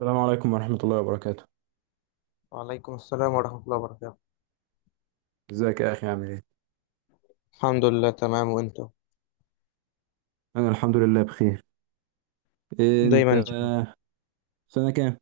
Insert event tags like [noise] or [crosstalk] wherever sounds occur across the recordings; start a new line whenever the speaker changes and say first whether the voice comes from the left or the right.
right: السلام عليكم ورحمة الله وبركاته.
left: وعليكم السلام ورحمة الله وبركاته.
right: ازيك يا أخي عامل ايه؟
left: الحمد لله تمام، وانتو
right: أنا الحمد لله بخير. إيه
left: دايما
right: أنت
left: إن شاء
right: سنة كام؟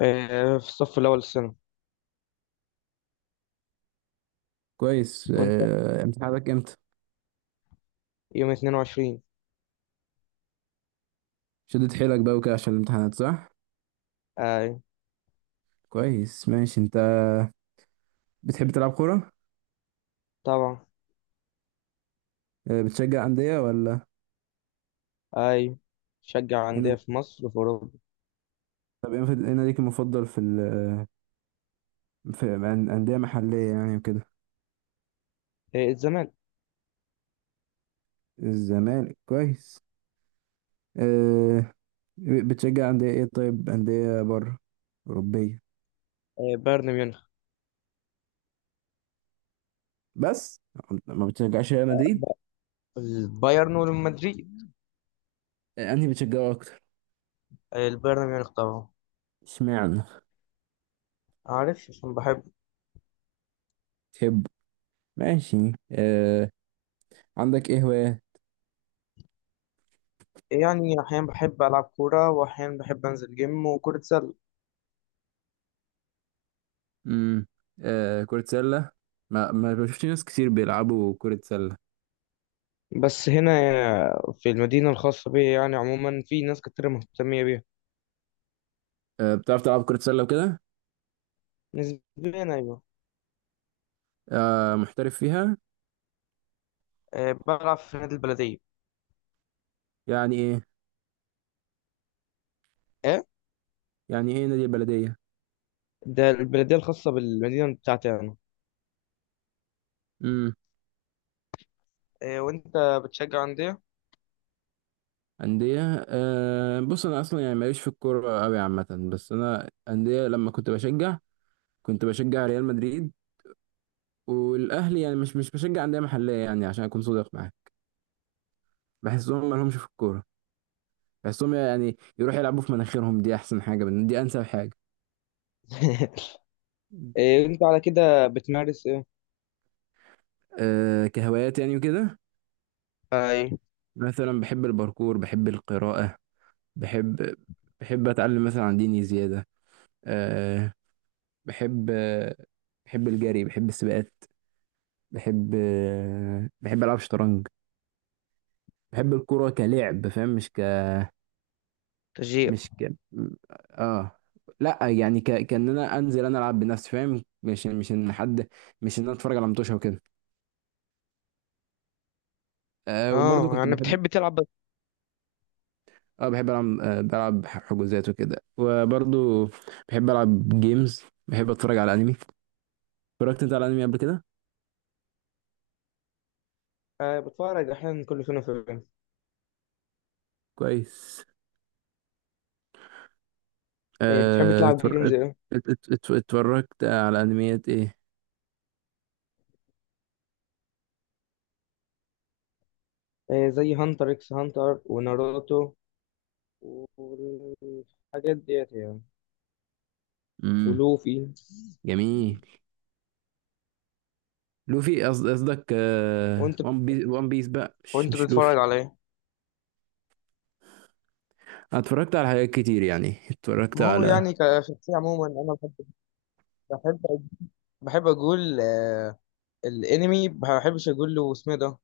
left: الله. آه، في الصف الأول السنة.
right: كويس،
left: وانت؟
right: إيه امتحاناتك امتى؟
left: يوم 22.
right: شدت حيلك بقى وكده عشان الامتحانات صح؟
left: اي.
right: كويس ماشي. أنت بتحب تلعب كورة؟
left: طبعا.
right: إيه بتشجع أندية ولا
left: اي، شجع
right: ايه
left: أندية
right: نادي-
left: في مصر وفي أوروبا.
right: طب ايه نادي- ايه ناديك المفضل في ال في أندية محلية يعني وكده؟
left: آه الزمالك.
right: الزمالك كويس. إيه بتشجع أندية ايه؟ طيب أندية بره أوروبية
left: آه بايرن ميونخ.
right: بس، ما بتشجعش ريال مدريد؟
left: البايرن والمدريد.
right: إيه، أنهي بتشجعه أكتر؟
left: آه البايرن ميونخ طبعا.
right: اشمعنى؟
left: عارف عشان بحب.
right: تحب، ماشي آه. عندك ايه هواية؟
left: يعني أحيانا بحب ألعب كورة وأحيانا بحب أنزل جيم وكرة سلة.
right: امم آه، كرة سلة. ما بشوفش ناس كتير بيلعبوا كرة سلة.
left: بس هنا، في المدينة الخاصة بي يعني عموما في ناس كتير مهتمية بيها.
right: آه، بتعرف تلعب كرة سلة وكده؟
left: نسبيا أيوة.
right: آه، محترف فيها؟
left: بلعب في نادي البلدية.
right: يعني ايه،
left: ايه،
right: يعني ايه نادي البلدية؟
left: ده البلديه الخاصه بالمدينه بتاعتي انا.
right: امم
left: وأنت بتشجع أندية؟
right: أندية آه. بص أنا أصلا يعني ماليش في الكورة أوي عامة، بس أنا أندية لما كنت بشجع كنت بشجع ريال مدريد والأهلي، يعني مش بشجع أندية محلية يعني عشان أكون صادق معاك. بحسهم مالهمش في الكورة، بس هم يعني يروحوا يلعبوا في مناخيرهم، دي انسب حاجه.
left: [laughs] إيه انت على كده بتمارس ايه؟
right: أه كهوايات يعني وكده،
left: أي،
right: مثلا بحب الباركور، بحب القراءه، بحب، بحب اتعلم مثلا عن ديني زياده. أه بحب بحب الجري، بحب السباقات، بحب بحب العب شطرنج، بحب الكوره كلعب فاهم، مش ك
left: تشجيع.
right: مش ك اه لا يعني كان انا انزل انا العب بنفسي فاهم، مش ان حد، مش ان انا اتفرج على متوشه وكده. أه وبرضه
left: اه
right: كنت
left: يعني
right: بحب،
left: بتحب تلعب بس.
right: اه بحب العب بلعب حجوزات وكده، وبرضو بحب العب جيمز، بحب اتفرج على انمي. اتفرجت انت على انمي قبل كده؟
left: آه بتفرج احيانا كل فين وفين.
right: كويس
left: إيه بتحب
right: آه.
left: تلعب جيمز ايه؟
right: اتفرجت على انميات ايه؟
left: إيه زي هانتر اكس هانتر وناروتو والحاجات ديت يعني.
right: امم
left: ولوفي.
right: جميل. لوفي قصدك آه،
left: وأنت
right: وان بيس، وان بيس بقى مش
left: وأنت
right: مش لوفي.
left: بتتفرج على إيه؟
right: أنا اتفرجت على حاجات كتير، يعني اتفرجت
left: ما هو
right: على،
left: يعني كشخصية عموما أنا بحب، بحب بحب أقول الانمي. ما بحبش اقول له اسمه ده،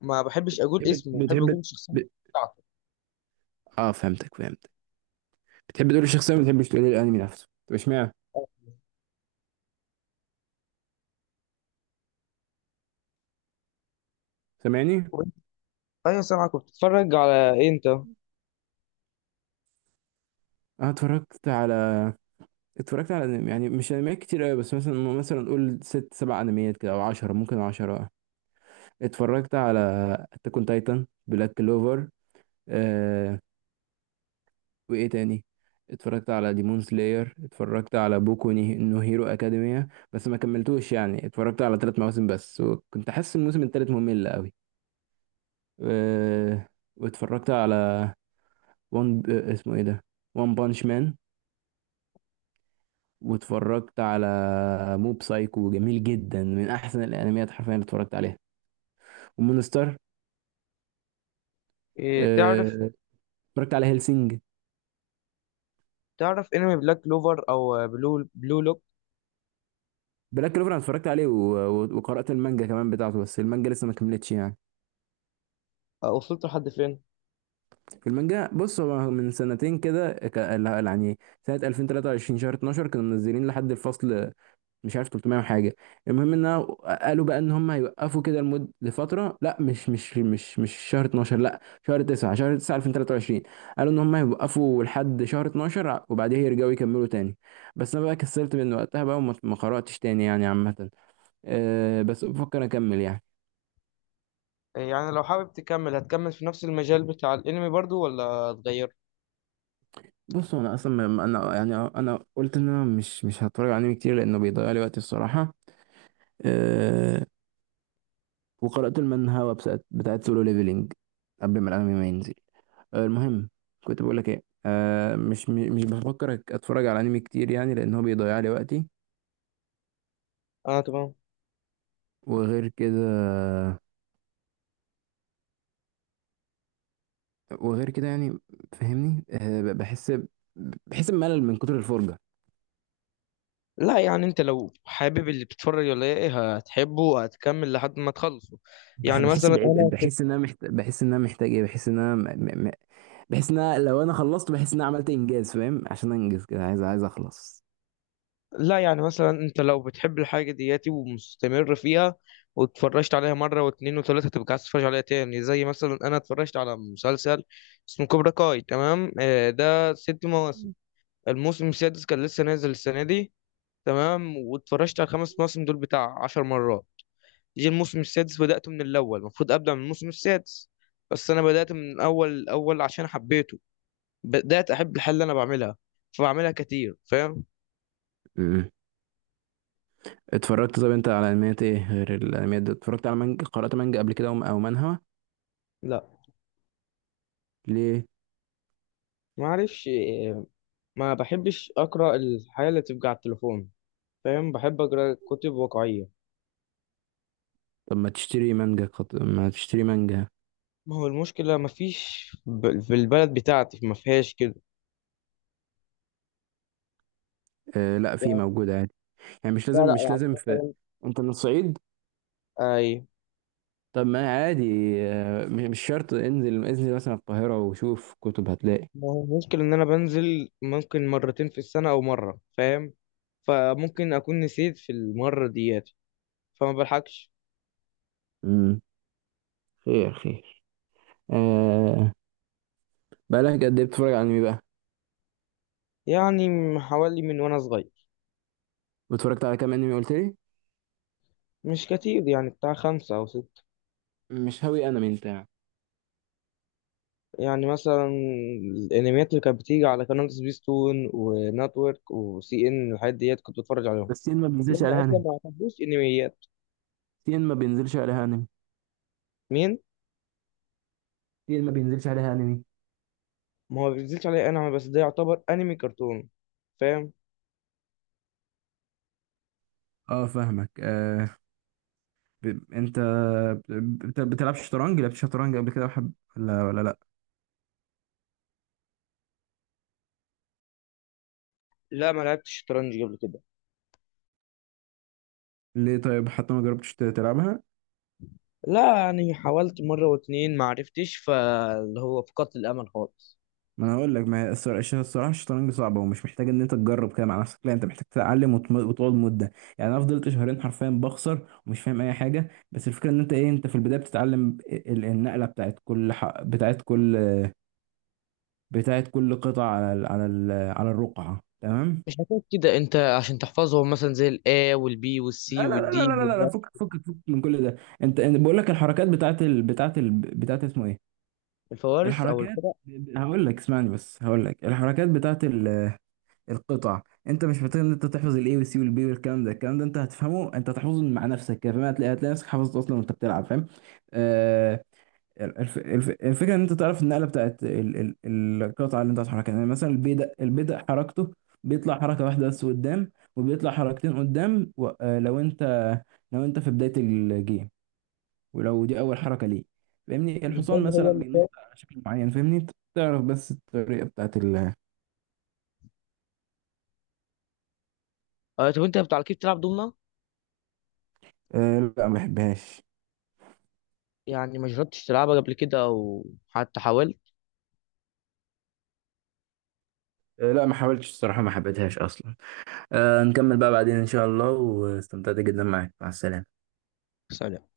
left: ما بحبش اقول
right: بتحب
left: اسمه، بحب
right: بتحب
left: اقول
right: ب...
left: الشخصيه بتاعته.
right: اه فهمتك فهمتك. بتحب تقول الشخصيه ما بتحبش تقول الانمي نفسه، طب اشمعنى؟ سامعني؟
left: وإنت- ايوه سامعك، بتتفرج على ايه انت؟
right: انا اتفرجت على، اتفرجت على يعني مش انميات كتير قوي، بس مثلا، مثلا قول ست سبع انميات كده او عشرة، ممكن عشرة. اتفرجت على اتاك اون تايتن، بلاك كلوفر آه، وايه تاني، اتفرجت على ديمون سلاير، اتفرجت على نو هيرو اكاديميا بس ما كملتوش، يعني اتفرجت على ثلاث مواسم بس، وكنت حاسس الموسم الثالث ممل قوي. آه واتفرجت على وان اسمه ايه ده، وان بانش مان، واتفرجت على موب سايكو، جميل جدا، من احسن الانميات حرفيا اللي اتفرجت عليها، ومونستر
left: إيه؟ تعرف
right: آه، اتفرجت على هيلسينج.
left: تعرف انمي بلاك كلوفر او بلو لوك؟
right: بلاك كلوفر انا اتفرجت عليه وقرأت المانجا كمان بتاعته، بس المانجا لسه ما كملتش يعني.
left: أه، وصلت لحد فين؟
right: في المانجا بص هو من سنتين كده ك... لا- يعني سنة 2023 شهر 12 كانوا منزلين لحد الفصل، مش عارف 300 وحاجه. المهم ان أنا، قالوا بقى ان هم هيوقفوا كده لمده لفتره، لا مش شهر 12 لا، شهر 9، شهر 9 2023، قالوا ان هم هيوقفوا لحد شهر 12 وبعدها يرجعوا يكملوا تاني. بس انا بقى كسلت من وقتها بقى، وما ما قراتش تاني يعني عامه. أه بس بفكر اكمل يعني.
left: إيه يعني لو حابب تكمل هتكمل في نفس المجال بتاع الانمي برضو ولا تغير؟
right: بص انا اصلا انا يعني انا قلت ان انا مش هتفرج على انمي كتير لانه بيضيع لي وقتي الصراحه. أه وقرات المانهوا بتاعت سولو ليفلينج قبل ما الانمي ما ينزل. آه، المهم كنت بقول لك ايه، آه مش بفكر اتفرج على انمي كتير يعني، لان هو بيضيع لي وقتي.
left: اه تمام.
right: وغير كده، وغير كده يعني فاهمني آه، بحس بحس بملل من كتر الفرجه.
left: لا يعني انت لو حابب اللي بتتفرج ولا ايه هتحبه هتكمل لحد ما تخلصه. يعني
right: بحس
left: مثلا
right: بعيد،
left: انا.
right: بحس ان انا محتاج، بحس ان انا محتاج ايه، بحس ان انا بحس ان أنا لو انا خلصت بحس ان انا عملت انجاز فاهم، عشان انجز كده عايز، عايز اخلص.
left: لا يعني مثلا انت لو بتحب الحاجة دياتي ومستمر فيها واتفرجت عليها مرة واتنين وتلاتة هتبقى عايز تتفرج عليها تاني. زي مثلا انا اتفرجت على مسلسل اسمه كوبرا كاي، تمام. ده 6 مواسم. الموسم السادس كان لسه نازل السنة دي، تمام. واتفرجت على الخمس مواسم دول بتاع 10 مرات. جه الموسم السادس بدأته من الأول، المفروض أبدأ من الموسم السادس بس أنا بدأت من أول الأول عشان حبيته. بدأت أحب الحاجة اللي أنا بعملها فبعملها كتير، فاهم؟
right: مم. اتفرجت طب انت على انميات ايه غير الانميات دي؟ اتفرجت على مانجا، قرأت مانجا قبل كده او أو منهوا؟
left: لا.
right: ليه؟
left: معرفش. ما بحبش اقرا الحاجه اللي تبقى على التليفون، فاهم، بحب اقرا كتب واقعيه.
right: طب ما تشتري مانجا ما تشتري مانجا.
left: ما هو المشكله ما فيش ب... في البلد بتاعتي ما فيهاش كده.
right: آه لا في
left: يعني.
right: موجودة عادي، يعني مش
left: لا
right: لازم،
left: لا،
right: مش
left: يعني
right: لازم في.
left: مثلا.
right: انت من الصعيد؟
left: اي.
right: طب ما عادي آه، مش شرط انزل، انزل مثلا القاهرة وشوف كتب هتلاقي.
left: ما هو المشكله ان انا بنزل ممكن مرتين في السنه او مره، فاهم؟ فممكن اكون نسيت في المره ديت فما بلحقش.
right: امم خير خير آه، بقالك قد ايه بتتفرج على انمي بقى؟
left: يعني حوالي من وانا صغير.
right: واتفرجت على كام انمي قلت لي؟
left: مش كتير، يعني بتاع 5 أو 6.
right: مش هاوي انمي انت يعني؟
left: يعني مثلا الانميات اللي كانت بتيجي على قناه سبيستون ونتورك وسي ان، الحاجات ديت كنت بتفرج عليهم.
right: بس سين ما بينزلش
left: هم
right: عليها
left: اصلا
right: انمي،
left: ما يعتبروش انميات.
right: سين ما بينزلش عليها انمي،
left: مين؟
right: سين ما بينزلش عليها انمي.
left: ما هو بينزلش عليه انا بس، ده يعتبر انمي كرتون، فاهم.
right: اه فاهمك آه. انت بتلعب شطرنج، لعبت شطرنج قبل كده وحب ولا لا؟
left: لا ما لعبتش شطرنج قبل كده.
right: ليه طيب، حتى ما جربتش تلعبها؟
left: لا يعني حاولت مره واتنين ما عرفتش، فاللي هو فقدت الامل خالص.
right: ما انا هقول لك، ما هي الصراحه الشطرنج صعبه، ومش محتاج ان انت تجرب كده مع نفسك، لا انت محتاج تتعلم وتقعد مده. يعني انا فضلت شهرين حرفيا بخسر ومش فاهم اي حاجه، بس الفكره ان انت ايه، انت في البدايه بتتعلم النقله بتاعت كل بتاعت كل قطعه على على الرقعه تمام.
left: مش هتقول كده انت عشان تحفظهم مثلا زي الا والبي والسي
right: لا لا لا
left: والدي
right: لا لا لا لا، فكك فكك فكك من كل ده. انت، أنا بقول لك الحركات بتاعت اسمه ايه،
left: والفوارس او
right: الحركات،
left: القراء؟
right: هقول لك اسمعني، بس هقول لك الحركات بتاعت ال... القطع، انت مش محتاج ان انت تحفظ الاي والسي والبي والكلام ده، الكلام ده انت هتفهمه، انت هتحفظه مع نفسك كده فاهم، هتلاقي، هتلاقي نفسك حفظته اصلا وانت بتلعب فاهم. آه الفكره ان انت تعرف النقله بتاعت القطعه اللي انت هتحركها، يعني مثلا البي ده، البي ده حركته بيطلع حركه واحده بس قدام، وبيطلع حركتين قدام و... آه لو انت، لو انت في بدايه الجيم، ولو دي اول حركه ليه، فاهمني.
left: مش ده
right: الحصان
left: اللي
right: مثلا
left: هو اللي
right: بينط
left: فات.
right: على شكل معين فاهمني. تعرف بس الطريقه بتاعت ال...
left: طب انت بتاع كيف بتلعب دومنا؟
right: آه لا ما بحبهاش.
left: يعني ما جربتش تلعبها قبل كده او حتى حاولت؟
right: آه، لا ما حاولتش الصراحة، ما حبيتهاش أصلا. آه، نكمل بقى بعدين إن شاء الله، واستمتعت جدا معاك، مع السلامة.
left: سلام.